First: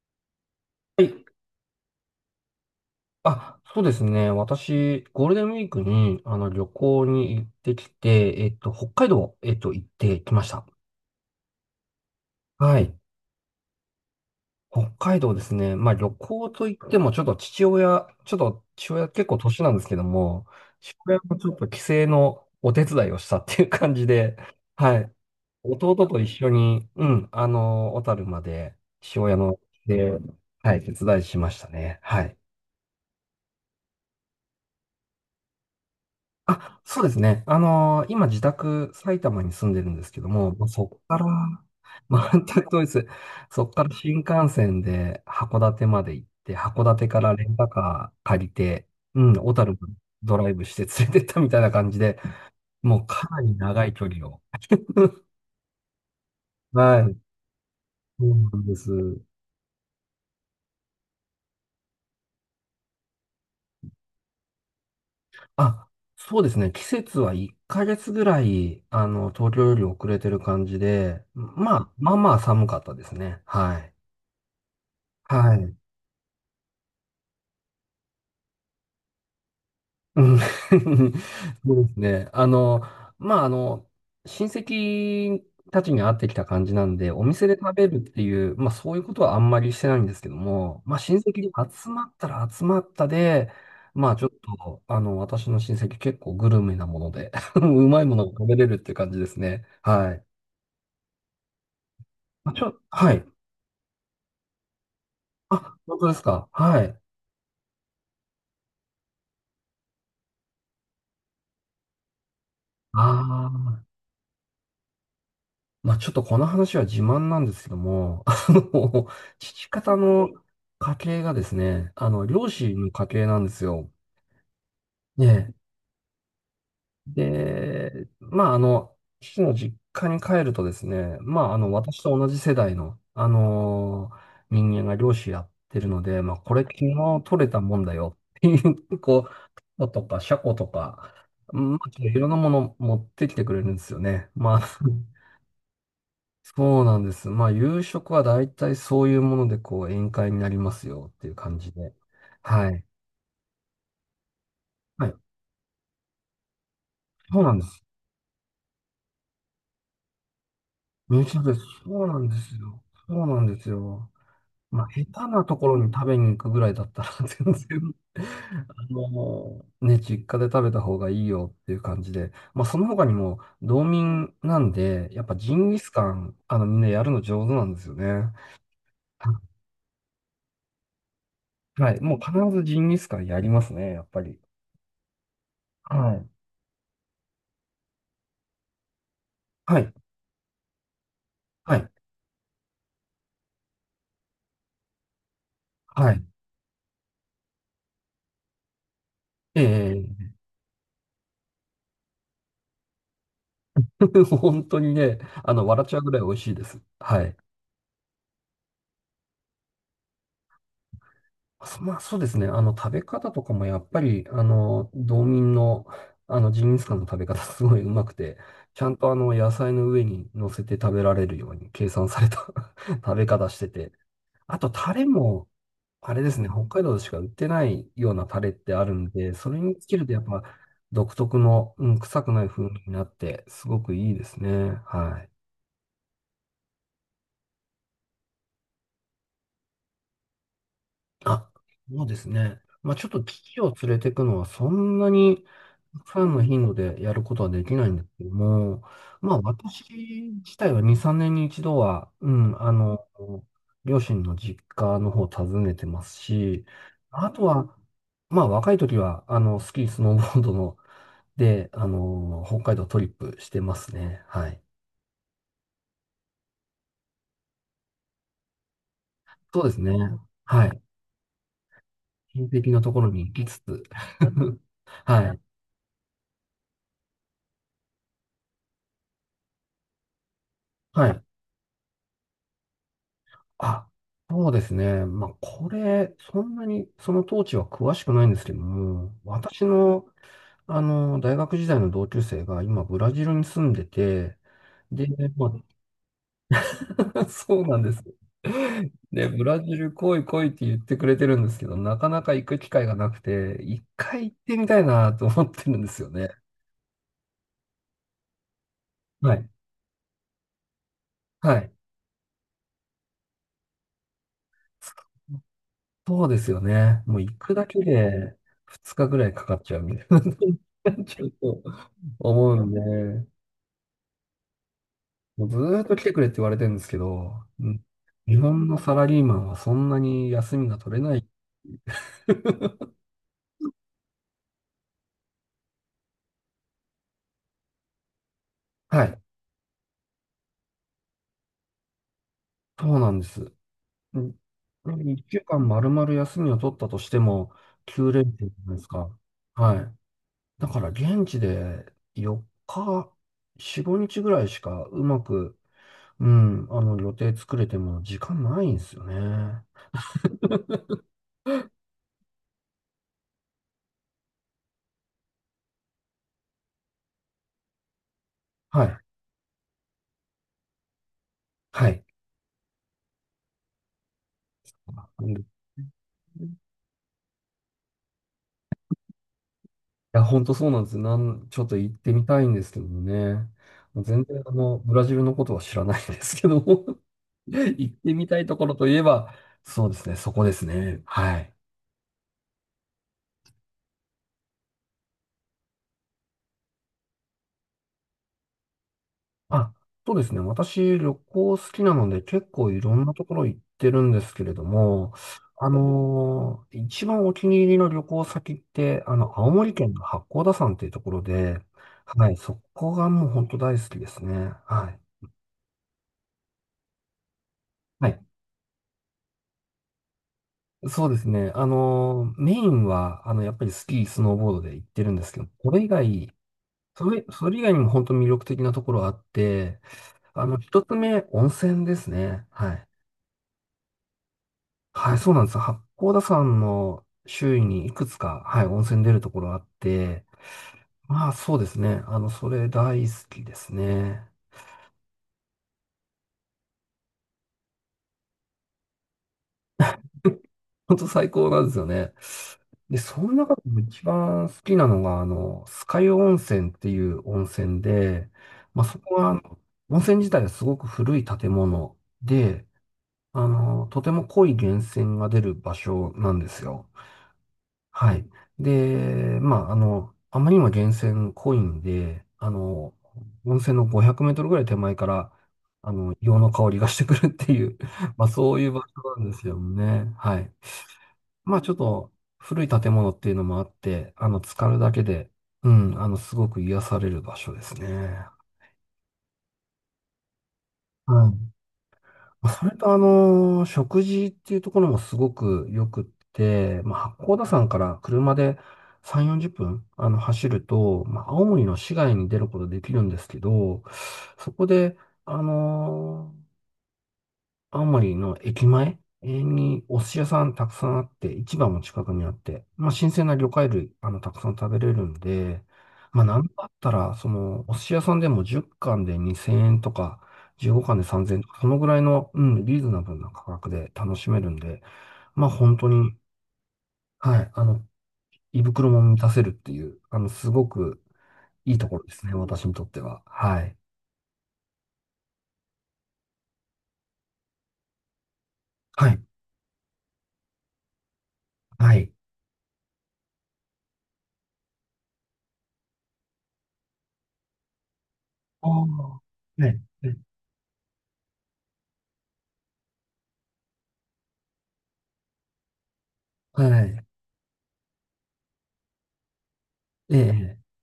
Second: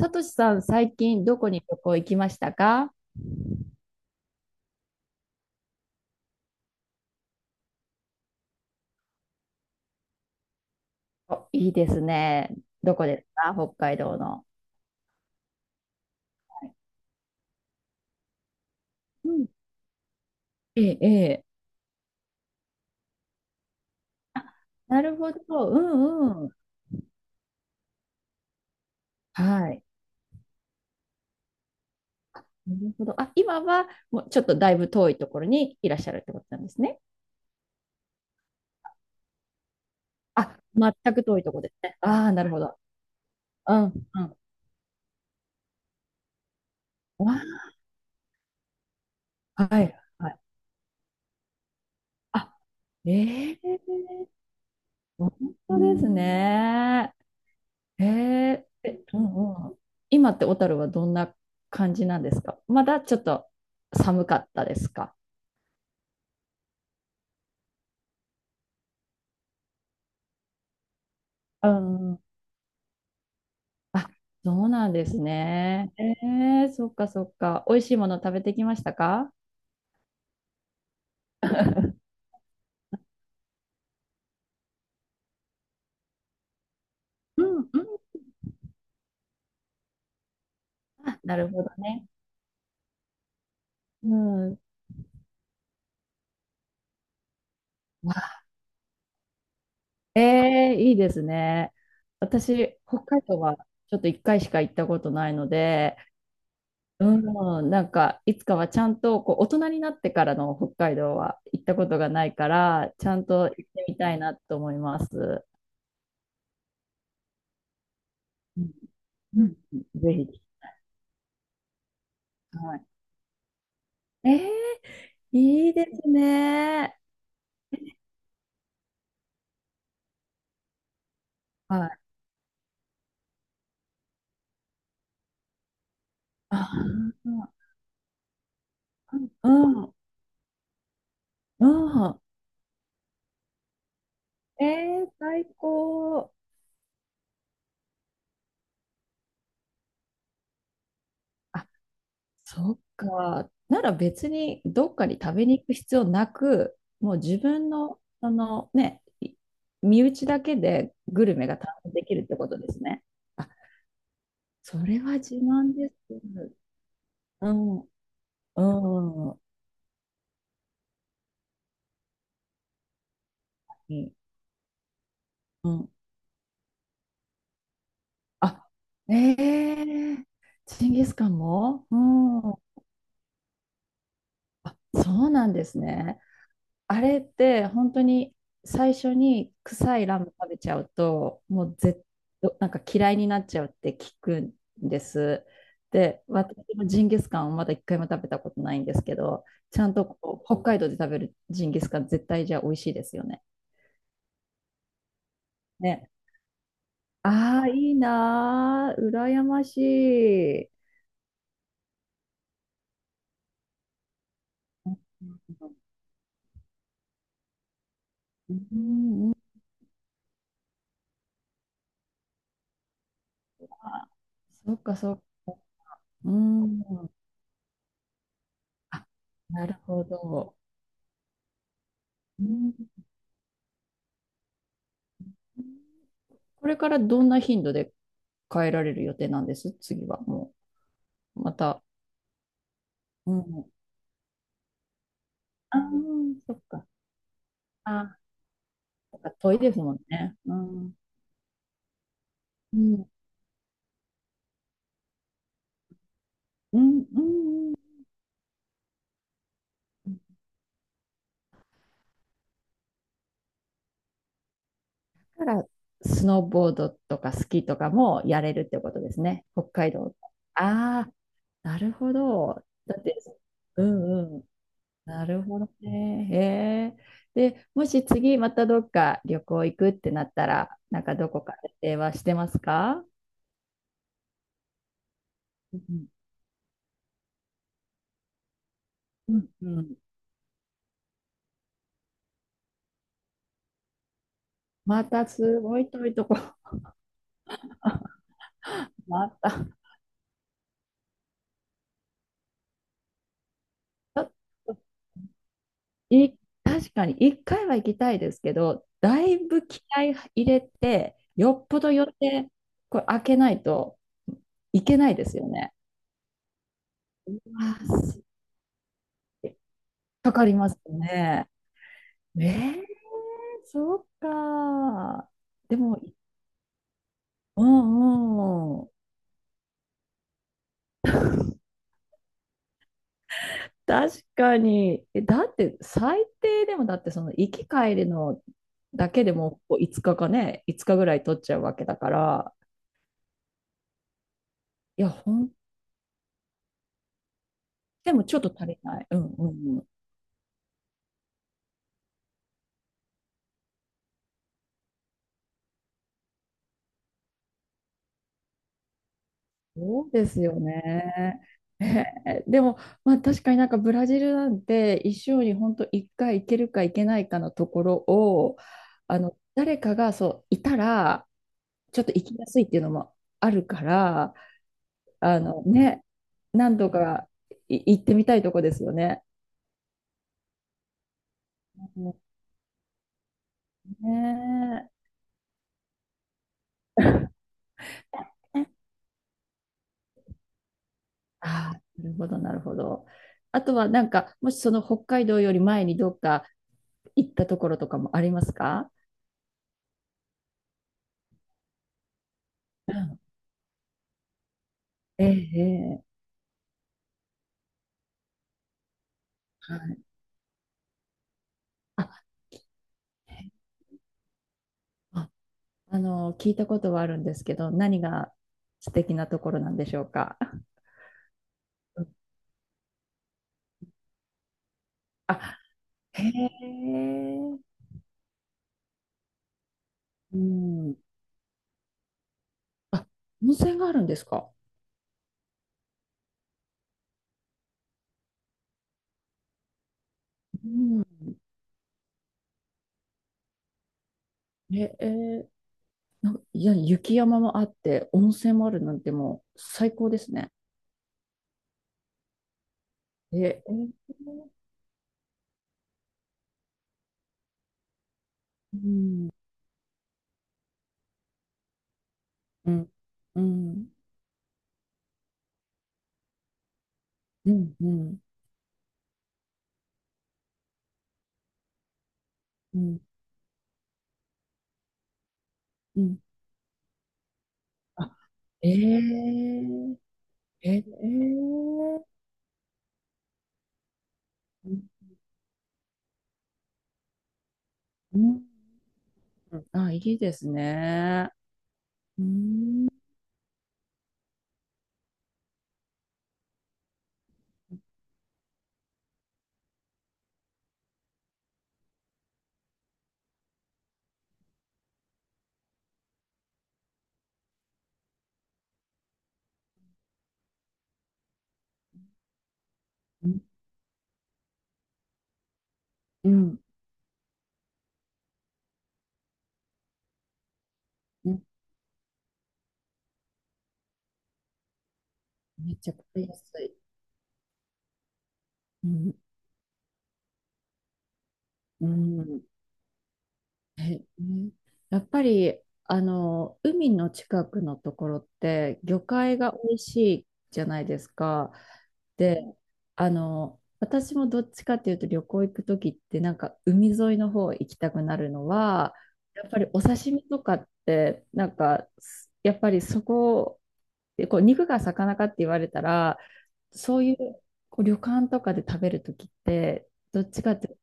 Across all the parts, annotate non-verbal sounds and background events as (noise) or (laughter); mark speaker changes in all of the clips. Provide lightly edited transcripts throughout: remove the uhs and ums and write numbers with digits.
Speaker 1: さとしさん、最
Speaker 2: はい。
Speaker 1: 近どこに旅行行きましたか？
Speaker 2: あ、そうですね。私、ゴールデンウィークに、旅行に行ってきて、北海道、行ってきました。
Speaker 1: お、いいですね。
Speaker 2: は
Speaker 1: ど
Speaker 2: い。
Speaker 1: こですか北海道の。
Speaker 2: 北海道ですね。旅行といっても、ちょっと父親結
Speaker 1: う
Speaker 2: 構
Speaker 1: ん。
Speaker 2: 年なんですけども、
Speaker 1: え
Speaker 2: 父
Speaker 1: え、
Speaker 2: 親
Speaker 1: え
Speaker 2: も
Speaker 1: え。
Speaker 2: ちょっと帰省のお手伝いをしたっていう感じで、
Speaker 1: あ、
Speaker 2: は
Speaker 1: な
Speaker 2: い。
Speaker 1: るほど。う
Speaker 2: 弟と一
Speaker 1: んう
Speaker 2: 緒
Speaker 1: ん。
Speaker 2: に、うん、小樽まで、父親の、
Speaker 1: はい。
Speaker 2: で、はい、手伝いしましたね。はい。
Speaker 1: なるほど。あ、今はもうちょっとだいぶ遠いところにいらっしゃるってことなんで
Speaker 2: あ、
Speaker 1: すね。
Speaker 2: そうですね。今自宅埼玉に住んでるんですけども、
Speaker 1: あ、
Speaker 2: そこ
Speaker 1: 全
Speaker 2: か
Speaker 1: く
Speaker 2: ら、
Speaker 1: 遠いところですね。
Speaker 2: (laughs)
Speaker 1: ああ、
Speaker 2: 全
Speaker 1: なるほ
Speaker 2: く
Speaker 1: ど。
Speaker 2: 遠いです。そこ
Speaker 1: うん、
Speaker 2: から新
Speaker 1: うん。
Speaker 2: 幹線で函館まで行って、函館からレン
Speaker 1: わ
Speaker 2: タカー借りて、うん、小
Speaker 1: あ
Speaker 2: 樽
Speaker 1: は
Speaker 2: まで
Speaker 1: い、は
Speaker 2: ド
Speaker 1: い。
Speaker 2: ライブして連れてったみたいな感じで、
Speaker 1: あ、
Speaker 2: もうかなり
Speaker 1: ええ、
Speaker 2: 長い距離を。(laughs)
Speaker 1: 本当です
Speaker 2: は
Speaker 1: ね。
Speaker 2: い、
Speaker 1: へ
Speaker 2: そうなん
Speaker 1: え、
Speaker 2: です。
Speaker 1: え、うんうん。今って小樽はどんな感じなんですか？まだちょっと寒かったですか？
Speaker 2: あ、そうですね。季節は1ヶ月ぐらい、東京より遅れてる感じで、
Speaker 1: う
Speaker 2: まあ
Speaker 1: ん。
Speaker 2: まあ寒かったですね。はい。
Speaker 1: あ、そうなんです
Speaker 2: はい。
Speaker 1: ね。ええ、そっかそっか。美味しいもの食べてきましたか？
Speaker 2: うん。 (laughs) そうですね。まあ、あの、親戚たちに会ってきた感じなんで、お
Speaker 1: う
Speaker 2: 店で
Speaker 1: ん、う
Speaker 2: 食べる
Speaker 1: ん。
Speaker 2: っていう、そういうことはあんまりしてないんですけども、親
Speaker 1: あ、な
Speaker 2: 戚
Speaker 1: る
Speaker 2: に
Speaker 1: ほど
Speaker 2: 集ま
Speaker 1: ね。
Speaker 2: ったら集まったで、
Speaker 1: う
Speaker 2: ちょっ
Speaker 1: ん。
Speaker 2: と、私の親戚結構グルメなもので、(laughs) うまいものが食べれるっていう感じですね。は
Speaker 1: え
Speaker 2: い。
Speaker 1: えー、いいですね。私、北
Speaker 2: は
Speaker 1: 海
Speaker 2: い。
Speaker 1: 道はちょっと1回しか行ったことないの
Speaker 2: あ、
Speaker 1: で、
Speaker 2: 本当ですか。はい。
Speaker 1: うん、なんか、いつかはちゃんと、こう、大人になってからの北海道は行ったことがないから、ちゃんと
Speaker 2: あ
Speaker 1: 行っ
Speaker 2: あ。
Speaker 1: てみたいなと思います。
Speaker 2: ちょっとこの話は自慢なんですけども、(laughs)
Speaker 1: うん、う
Speaker 2: 父
Speaker 1: ん、
Speaker 2: 方
Speaker 1: ぜ
Speaker 2: の
Speaker 1: ひ。
Speaker 2: 家系がですね、漁師
Speaker 1: は
Speaker 2: の家系なんですよ。
Speaker 1: い。えー、
Speaker 2: ね
Speaker 1: いいですね。
Speaker 2: え。で、父の実家に帰るとですね、
Speaker 1: はい。
Speaker 2: 私と同じ世代の、人間が漁師やってるので、こ
Speaker 1: あ
Speaker 2: れ昨日取れ
Speaker 1: ー、
Speaker 2: たもんだよっていう、こう、
Speaker 1: う
Speaker 2: タコ
Speaker 1: ん、
Speaker 2: とかシャコとか、
Speaker 1: う
Speaker 2: まあ、い
Speaker 1: ん。
Speaker 2: ろんなもの持ってきてくれるんですよね。
Speaker 1: えー、最高。
Speaker 2: そうなんです。夕食は大体そういうもので、こう、宴会になりますよっていう感じで。は
Speaker 1: そっ
Speaker 2: い。
Speaker 1: か。なら別にどっか
Speaker 2: はい。
Speaker 1: に食べに行く必要なく、もう自
Speaker 2: そうなんで
Speaker 1: 分
Speaker 2: す。
Speaker 1: の、そのね、身内だけで
Speaker 2: 身
Speaker 1: グ
Speaker 2: 内
Speaker 1: ル
Speaker 2: なん
Speaker 1: メ
Speaker 2: で
Speaker 1: が
Speaker 2: す。
Speaker 1: 堪能で
Speaker 2: そう
Speaker 1: き
Speaker 2: な
Speaker 1: るっ
Speaker 2: んで
Speaker 1: てこ
Speaker 2: す
Speaker 1: とで
Speaker 2: よ。
Speaker 1: すね。
Speaker 2: そうなん
Speaker 1: あ、
Speaker 2: ですよ。
Speaker 1: それ
Speaker 2: 下
Speaker 1: は
Speaker 2: 手
Speaker 1: 自
Speaker 2: なとこ
Speaker 1: 慢
Speaker 2: ろ
Speaker 1: で
Speaker 2: に食べに行く
Speaker 1: す。
Speaker 2: ぐらいだったら (laughs)
Speaker 1: う
Speaker 2: 全
Speaker 1: ん、う
Speaker 2: 然
Speaker 1: ん、うん。
Speaker 2: ね、実家で食べた方がいいよっていう感じで。その他にも、道民なんで、やっぱジ
Speaker 1: う
Speaker 2: ンギ
Speaker 1: ん
Speaker 2: スカン、みんなやるの上手なんですよね。
Speaker 1: あ、え
Speaker 2: は
Speaker 1: えジンギスカンも
Speaker 2: は
Speaker 1: う
Speaker 2: い。もう必
Speaker 1: ん。
Speaker 2: ずジンギスカンやりますね、やっぱり。
Speaker 1: あ、そうなんです
Speaker 2: は
Speaker 1: ね。
Speaker 2: い。
Speaker 1: あれって本当に最初に
Speaker 2: はい。
Speaker 1: 臭いラム食べちゃうともう
Speaker 2: はい
Speaker 1: なんか嫌いになっちゃうって聞くんです。
Speaker 2: は
Speaker 1: で、
Speaker 2: い。
Speaker 1: 私もジンギスカンをまだ一回も食べたことないんですけど、
Speaker 2: え
Speaker 1: ちゃんと
Speaker 2: え。
Speaker 1: こう北海道で食べるジンギスカン絶対じゃあ美味しいですよね。
Speaker 2: (laughs) 本当にね、笑っちゃう
Speaker 1: ね。
Speaker 2: ぐらい美味しいです。はい。
Speaker 1: ああ、いいなー、羨ましい。
Speaker 2: そまあ、そうですね。食べ方とかもやっぱり、
Speaker 1: うん、
Speaker 2: 道民の、ジンギスカンの食べ方すごいうまくて、
Speaker 1: う
Speaker 2: ちゃんと
Speaker 1: ん
Speaker 2: 野菜の上に乗せて食べられるように計算された (laughs) 食べ方してて、
Speaker 1: あ
Speaker 2: あと、
Speaker 1: そっ
Speaker 2: タ
Speaker 1: か
Speaker 2: レ
Speaker 1: そっ
Speaker 2: も、
Speaker 1: か。
Speaker 2: あれで
Speaker 1: う
Speaker 2: すね、北海
Speaker 1: ん。
Speaker 2: 道でしか売ってないようなタレってある
Speaker 1: あ、
Speaker 2: んで、それ
Speaker 1: なる
Speaker 2: につけ
Speaker 1: ほ
Speaker 2: るとやっぱ、
Speaker 1: ど。
Speaker 2: 独特の、うん、臭くな
Speaker 1: う
Speaker 2: い風味
Speaker 1: ん
Speaker 2: になって、すごくいいですね。はい。
Speaker 1: これからどんな頻度で変えられる予定なんです次はもう。
Speaker 2: あ、
Speaker 1: また。
Speaker 2: そうですね。ちょっと
Speaker 1: う
Speaker 2: 機器
Speaker 1: ん。
Speaker 2: を連れていくのはそんなに
Speaker 1: ああ、
Speaker 2: たくさんの
Speaker 1: そっ
Speaker 2: 頻度
Speaker 1: か。
Speaker 2: でやることはできないん
Speaker 1: あ
Speaker 2: です
Speaker 1: あ、
Speaker 2: けども、
Speaker 1: そっか遠いです
Speaker 2: 私
Speaker 1: もんね。う
Speaker 2: 自体は
Speaker 1: ん。
Speaker 2: 2、3年に一度は、うん、
Speaker 1: うん。
Speaker 2: 両親の実家の方を訪ねてますし、
Speaker 1: う
Speaker 2: あと
Speaker 1: ん。
Speaker 2: は、若い時は、スキー、ス
Speaker 1: う
Speaker 2: ノー
Speaker 1: ん。
Speaker 2: ボードの、で、北海道トリップしてますね。はい。
Speaker 1: だから、スノーボードとかスキーとかもやれるってことですね。
Speaker 2: そう
Speaker 1: 北
Speaker 2: ですね。
Speaker 1: 海道。
Speaker 2: はい。
Speaker 1: ああ、なるほ
Speaker 2: 親
Speaker 1: ど。
Speaker 2: 戚のと
Speaker 1: だ
Speaker 2: こ
Speaker 1: っ
Speaker 2: ろ
Speaker 1: て、
Speaker 2: に行きつつ、
Speaker 1: うんうん。
Speaker 2: (laughs)
Speaker 1: な
Speaker 2: はい。
Speaker 1: るほどね。へえ。で、もし次またどっか旅行行くってなったら、なん
Speaker 2: は
Speaker 1: か
Speaker 2: い。
Speaker 1: どこかで電話してますか？
Speaker 2: あ、そうですね。こ
Speaker 1: うん
Speaker 2: れ、そんなに、その当時は詳しくないんですけども、
Speaker 1: うん。
Speaker 2: 私
Speaker 1: うんう
Speaker 2: の、
Speaker 1: ん
Speaker 2: 大学時代の同級生が今、ブラジルに住んでて、
Speaker 1: ま
Speaker 2: で、
Speaker 1: た
Speaker 2: まあ、
Speaker 1: すごい遠いとこ。
Speaker 2: (laughs) そうなんです。
Speaker 1: (laughs)
Speaker 2: で、
Speaker 1: ま
Speaker 2: ブ
Speaker 1: た。ち
Speaker 2: ラジル来い来いって言ってくれてるんですけど、なかなか行く機会がなくて、一
Speaker 1: ょ
Speaker 2: 回
Speaker 1: っ
Speaker 2: 行ってみ
Speaker 1: と
Speaker 2: たいなと思ってるんですよね。
Speaker 1: い、確かに一回は行きたいですけど、だ
Speaker 2: は
Speaker 1: い
Speaker 2: い。
Speaker 1: ぶ気合入れて、よ
Speaker 2: は
Speaker 1: っ
Speaker 2: い。
Speaker 1: ぽど予定、これ開けないといけないですよね。
Speaker 2: そうですよね。もう行くだ
Speaker 1: あ
Speaker 2: け
Speaker 1: ー
Speaker 2: で2日ぐらいかかっちゃうみたい
Speaker 1: か
Speaker 2: に
Speaker 1: かります
Speaker 2: ちゃう
Speaker 1: ね。
Speaker 2: と
Speaker 1: え
Speaker 2: 思うん
Speaker 1: え
Speaker 2: で。
Speaker 1: そうか。
Speaker 2: もうず
Speaker 1: で
Speaker 2: ーっと
Speaker 1: も、
Speaker 2: 来てくれって言われてるんですけど、
Speaker 1: う
Speaker 2: うん、日本の
Speaker 1: んうん。
Speaker 2: サラリーマンはそんなに休みが取れない。(laughs)
Speaker 1: 確かに。えだって最低でもだってその行き帰りの
Speaker 2: は
Speaker 1: だ
Speaker 2: い。
Speaker 1: けでもこう5日かかね、5日ぐらい取っちゃうわけだから、
Speaker 2: そうなんです。うん、
Speaker 1: いや、
Speaker 2: 1週間丸々休みを取ったとしても、
Speaker 1: でもち
Speaker 2: 連
Speaker 1: ょっ
Speaker 2: 休
Speaker 1: と
Speaker 2: じゃ
Speaker 1: 足
Speaker 2: ない
Speaker 1: り
Speaker 2: です
Speaker 1: ない。
Speaker 2: か。
Speaker 1: うんうん
Speaker 2: は
Speaker 1: うん。
Speaker 2: い。だから現地で4日、4、5日ぐらいしかうまく、うん、予定作れても時間ないんですよね。
Speaker 1: そうですよね。えーでも、まあ確かになんかブラジルなんて一生に本当1回行けるか行けないかのところを、
Speaker 2: はい。
Speaker 1: あの、誰かがそう、いたら、
Speaker 2: は
Speaker 1: ちょ
Speaker 2: い。
Speaker 1: っと行きやすいっていうのもあるから、あのね、何度か行ってみたいとこですよね。
Speaker 2: いや、ほんとそうなんです。ちょっと行って
Speaker 1: も
Speaker 2: みたいんですけどもね。
Speaker 1: う
Speaker 2: もう全然
Speaker 1: ね。
Speaker 2: ブラジルのことは知らないんですけども (laughs)
Speaker 1: (laughs)
Speaker 2: 行ってみたいところといえば、そうですね、そこですね。はい。
Speaker 1: ああ、なるほど、なるほど。あとはなんか、もしその北海道より前にどっか行ったところとかもありますか？
Speaker 2: あ、そうですね。私、旅行好きなので、結構い
Speaker 1: う
Speaker 2: ろんな
Speaker 1: ん
Speaker 2: ところ行ってるんですけれども、
Speaker 1: ええ、ええ
Speaker 2: 一番お気に入りの旅行先って、青森
Speaker 1: は
Speaker 2: 県
Speaker 1: い。
Speaker 2: の八甲田山っていうところで、
Speaker 1: あ、
Speaker 2: はい、そこがもう本当
Speaker 1: え
Speaker 2: 大好きですね。はい。
Speaker 1: ああの、聞いたことはあるんですけど、何
Speaker 2: はい。
Speaker 1: が素敵なところなんでしょうか。
Speaker 2: そうですね。
Speaker 1: うん
Speaker 2: メインは、やっぱりスキー、スノーボードで行ってるんです
Speaker 1: あ、
Speaker 2: けど、
Speaker 1: へえ、
Speaker 2: それ以外にも本当に魅力的なところあって、
Speaker 1: う
Speaker 2: 一つ
Speaker 1: ん。
Speaker 2: 目、温泉ですね。はい。
Speaker 1: あ、温泉があるんですか？
Speaker 2: はい、そうなんですよ。八甲田山の周囲にいくつか、はい、温泉出るところあって、
Speaker 1: うん。
Speaker 2: そうですね。それ大好きですね。
Speaker 1: ええいや、雪山もあって、温泉もあるなんてもう最高ですね。
Speaker 2: 本当最高なんですよね。で、その
Speaker 1: え、
Speaker 2: 中で
Speaker 1: え
Speaker 2: も
Speaker 1: ー
Speaker 2: 一番好きなのが、酸ヶ湯温泉っていう温泉で、
Speaker 1: う
Speaker 2: そこ
Speaker 1: ん、
Speaker 2: は、温泉自体がすごく古い建物で、
Speaker 1: うん、うん、
Speaker 2: とても濃い源泉が出る場所なんですよ。
Speaker 1: うん、う
Speaker 2: は
Speaker 1: ん、
Speaker 2: い。で、あまりにも源泉濃いんで、
Speaker 1: うん、
Speaker 2: 温泉の500メートルぐらい手前から、
Speaker 1: う
Speaker 2: 硫
Speaker 1: ん。
Speaker 2: 黄の香りがしてくるっていう、
Speaker 1: あ、
Speaker 2: (laughs) そうい
Speaker 1: え
Speaker 2: う場所なんですよ
Speaker 1: ー、
Speaker 2: ね。はい。
Speaker 1: えー、え
Speaker 2: ちょっと
Speaker 1: ー
Speaker 2: 古い建物っていうのもあって、浸か
Speaker 1: う
Speaker 2: る
Speaker 1: ん、
Speaker 2: だけで、うん、すごく癒される場所ですね。
Speaker 1: うんあ、いいです
Speaker 2: は
Speaker 1: ね。
Speaker 2: い。
Speaker 1: う
Speaker 2: それ
Speaker 1: ん、
Speaker 2: と食事っていうところもすごく良くって、八甲田山から車で3、40分、走ると、青森の市街に出ることできるんですけど、そこで、あの青森の駅前にお寿司屋さんたくさんあって、市場も近くにあって、新鮮
Speaker 1: う
Speaker 2: な
Speaker 1: ん、
Speaker 2: 魚介類、たくさん食べれるんで、
Speaker 1: う
Speaker 2: なん
Speaker 1: ん、
Speaker 2: だったら、その、お寿司屋さんでも10貫で2000円とか、15貫で
Speaker 1: う
Speaker 2: 3000円
Speaker 1: ん
Speaker 2: とか、そのぐらいの、うん、リーズナブルな価格で楽しめるんで、
Speaker 1: めっ
Speaker 2: 本当
Speaker 1: ちゃ
Speaker 2: に、
Speaker 1: 買いやすい。
Speaker 2: はい、胃
Speaker 1: う
Speaker 2: 袋も
Speaker 1: ん、
Speaker 2: 満たせるっていう、すごくいい
Speaker 1: う
Speaker 2: ところですね、
Speaker 1: ん、
Speaker 2: 私にとっては。はい。
Speaker 1: え、うんやっぱり、あの、海の近くのところって、魚
Speaker 2: はい。
Speaker 1: 介が美味しいじゃないですか。
Speaker 2: はい。
Speaker 1: で、あの、私もどっちかっていうと旅行行くときってなんか海沿いの方行きたくなるの
Speaker 2: あ
Speaker 1: は、
Speaker 2: あ。
Speaker 1: やっぱり
Speaker 2: ね、
Speaker 1: お刺
Speaker 2: ね。
Speaker 1: 身とかってなんかやっぱりそこでこう肉が魚かって言われたら
Speaker 2: は
Speaker 1: そ
Speaker 2: い。
Speaker 1: ういうこう旅館とかで食べるときって、
Speaker 2: え
Speaker 1: どっちか
Speaker 2: え。
Speaker 1: っていうと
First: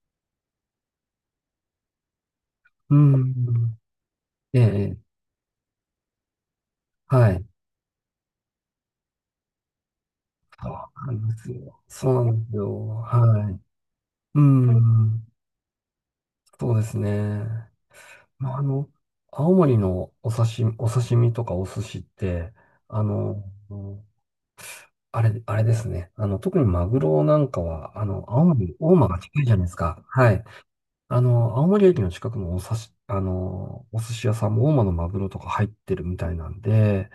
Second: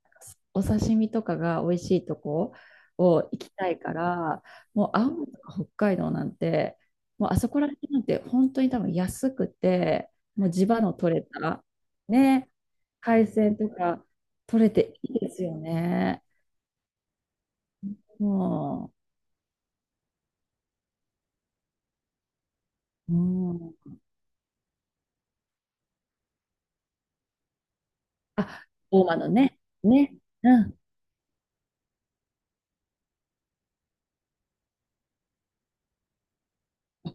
Speaker 1: お刺身とかが美味しいとこ
Speaker 2: う
Speaker 1: を行きた
Speaker 2: ん。
Speaker 1: いから、
Speaker 2: え
Speaker 1: もう
Speaker 2: え、
Speaker 1: 青森とか北海道なんて、もう
Speaker 2: は
Speaker 1: あ
Speaker 2: い。
Speaker 1: そこら辺なんて本当に多分安くて、もう地
Speaker 2: そ
Speaker 1: 場の
Speaker 2: うな
Speaker 1: 取れ
Speaker 2: んです
Speaker 1: た、
Speaker 2: よ。そうなんで
Speaker 1: ね、
Speaker 2: すよ。
Speaker 1: 海
Speaker 2: は
Speaker 1: 鮮
Speaker 2: い。
Speaker 1: とか
Speaker 2: う
Speaker 1: 取れていい
Speaker 2: ん。
Speaker 1: ですよね。
Speaker 2: そうですね。まあ、あの、
Speaker 1: も
Speaker 2: 青森のお刺身とかお寿司って、あ
Speaker 1: う、
Speaker 2: の、
Speaker 1: うん。
Speaker 2: あれ、あれですね。特にマグロなんかは、青
Speaker 1: あ、
Speaker 2: 森、大
Speaker 1: 大
Speaker 2: 間
Speaker 1: 間
Speaker 2: が
Speaker 1: の
Speaker 2: 近いじゃ
Speaker 1: ね、
Speaker 2: ないですか。
Speaker 1: ね、
Speaker 2: はい。
Speaker 1: うん、
Speaker 2: 青森駅の近くのお刺し、あの、お寿司屋さんも大間のマグロとか入ってるみたいなんで、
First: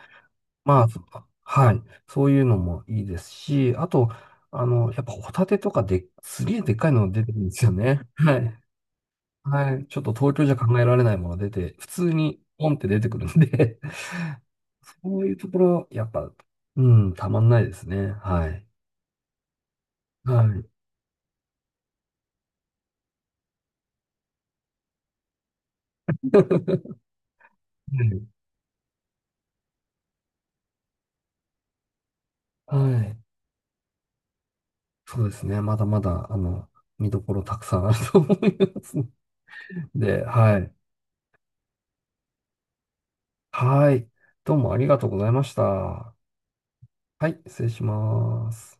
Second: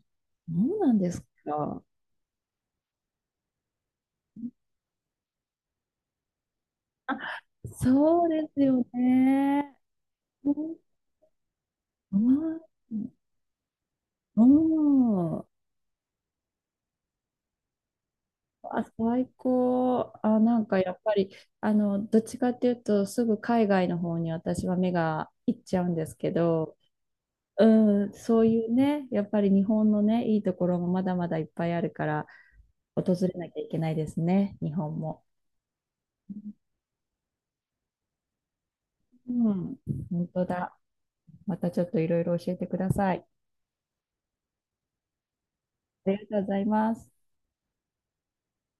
Speaker 1: そう
Speaker 2: まあ、
Speaker 1: なん
Speaker 2: そ
Speaker 1: です
Speaker 2: は
Speaker 1: か？
Speaker 2: い。そういうのもいいですし、あと、やっぱホタテとかで、すげえでっかいの
Speaker 1: あ
Speaker 2: 出てるんですよね。
Speaker 1: そう
Speaker 2: は
Speaker 1: で
Speaker 2: い。
Speaker 1: すよね。
Speaker 2: はい。ちょっと東京
Speaker 1: う
Speaker 2: じゃ
Speaker 1: ん
Speaker 2: 考えられないもの出て、普通
Speaker 1: う
Speaker 2: に
Speaker 1: ん、
Speaker 2: ポンって出てくるんで
Speaker 1: う
Speaker 2: (laughs) そういうとこ
Speaker 1: ん
Speaker 2: ろ、やっぱ、うん、たまんないですね。はい。
Speaker 1: あ、最高。あ、
Speaker 2: は
Speaker 1: なん
Speaker 2: い。
Speaker 1: かやっぱり、あの、どっちかっていうと、すぐ海外の方に私は目がいっちゃうんですけど、
Speaker 2: う
Speaker 1: うん、
Speaker 2: ん。
Speaker 1: そういうね、やっぱり日本のね、いいところもまだまだいっぱいあるから、
Speaker 2: はい。は
Speaker 1: 訪
Speaker 2: い。
Speaker 1: れなきゃいけないですね、日本
Speaker 2: そ
Speaker 1: も。
Speaker 2: うですね。まだまだ、見どころたくさんあると思いますの
Speaker 1: うん、
Speaker 2: で、
Speaker 1: 本当
Speaker 2: はい。
Speaker 1: だ。またちょっといろいろ教えてください。
Speaker 2: はい。どうもありがとうございました。
Speaker 1: あ
Speaker 2: は
Speaker 1: りがとうございます。
Speaker 2: い。失礼します。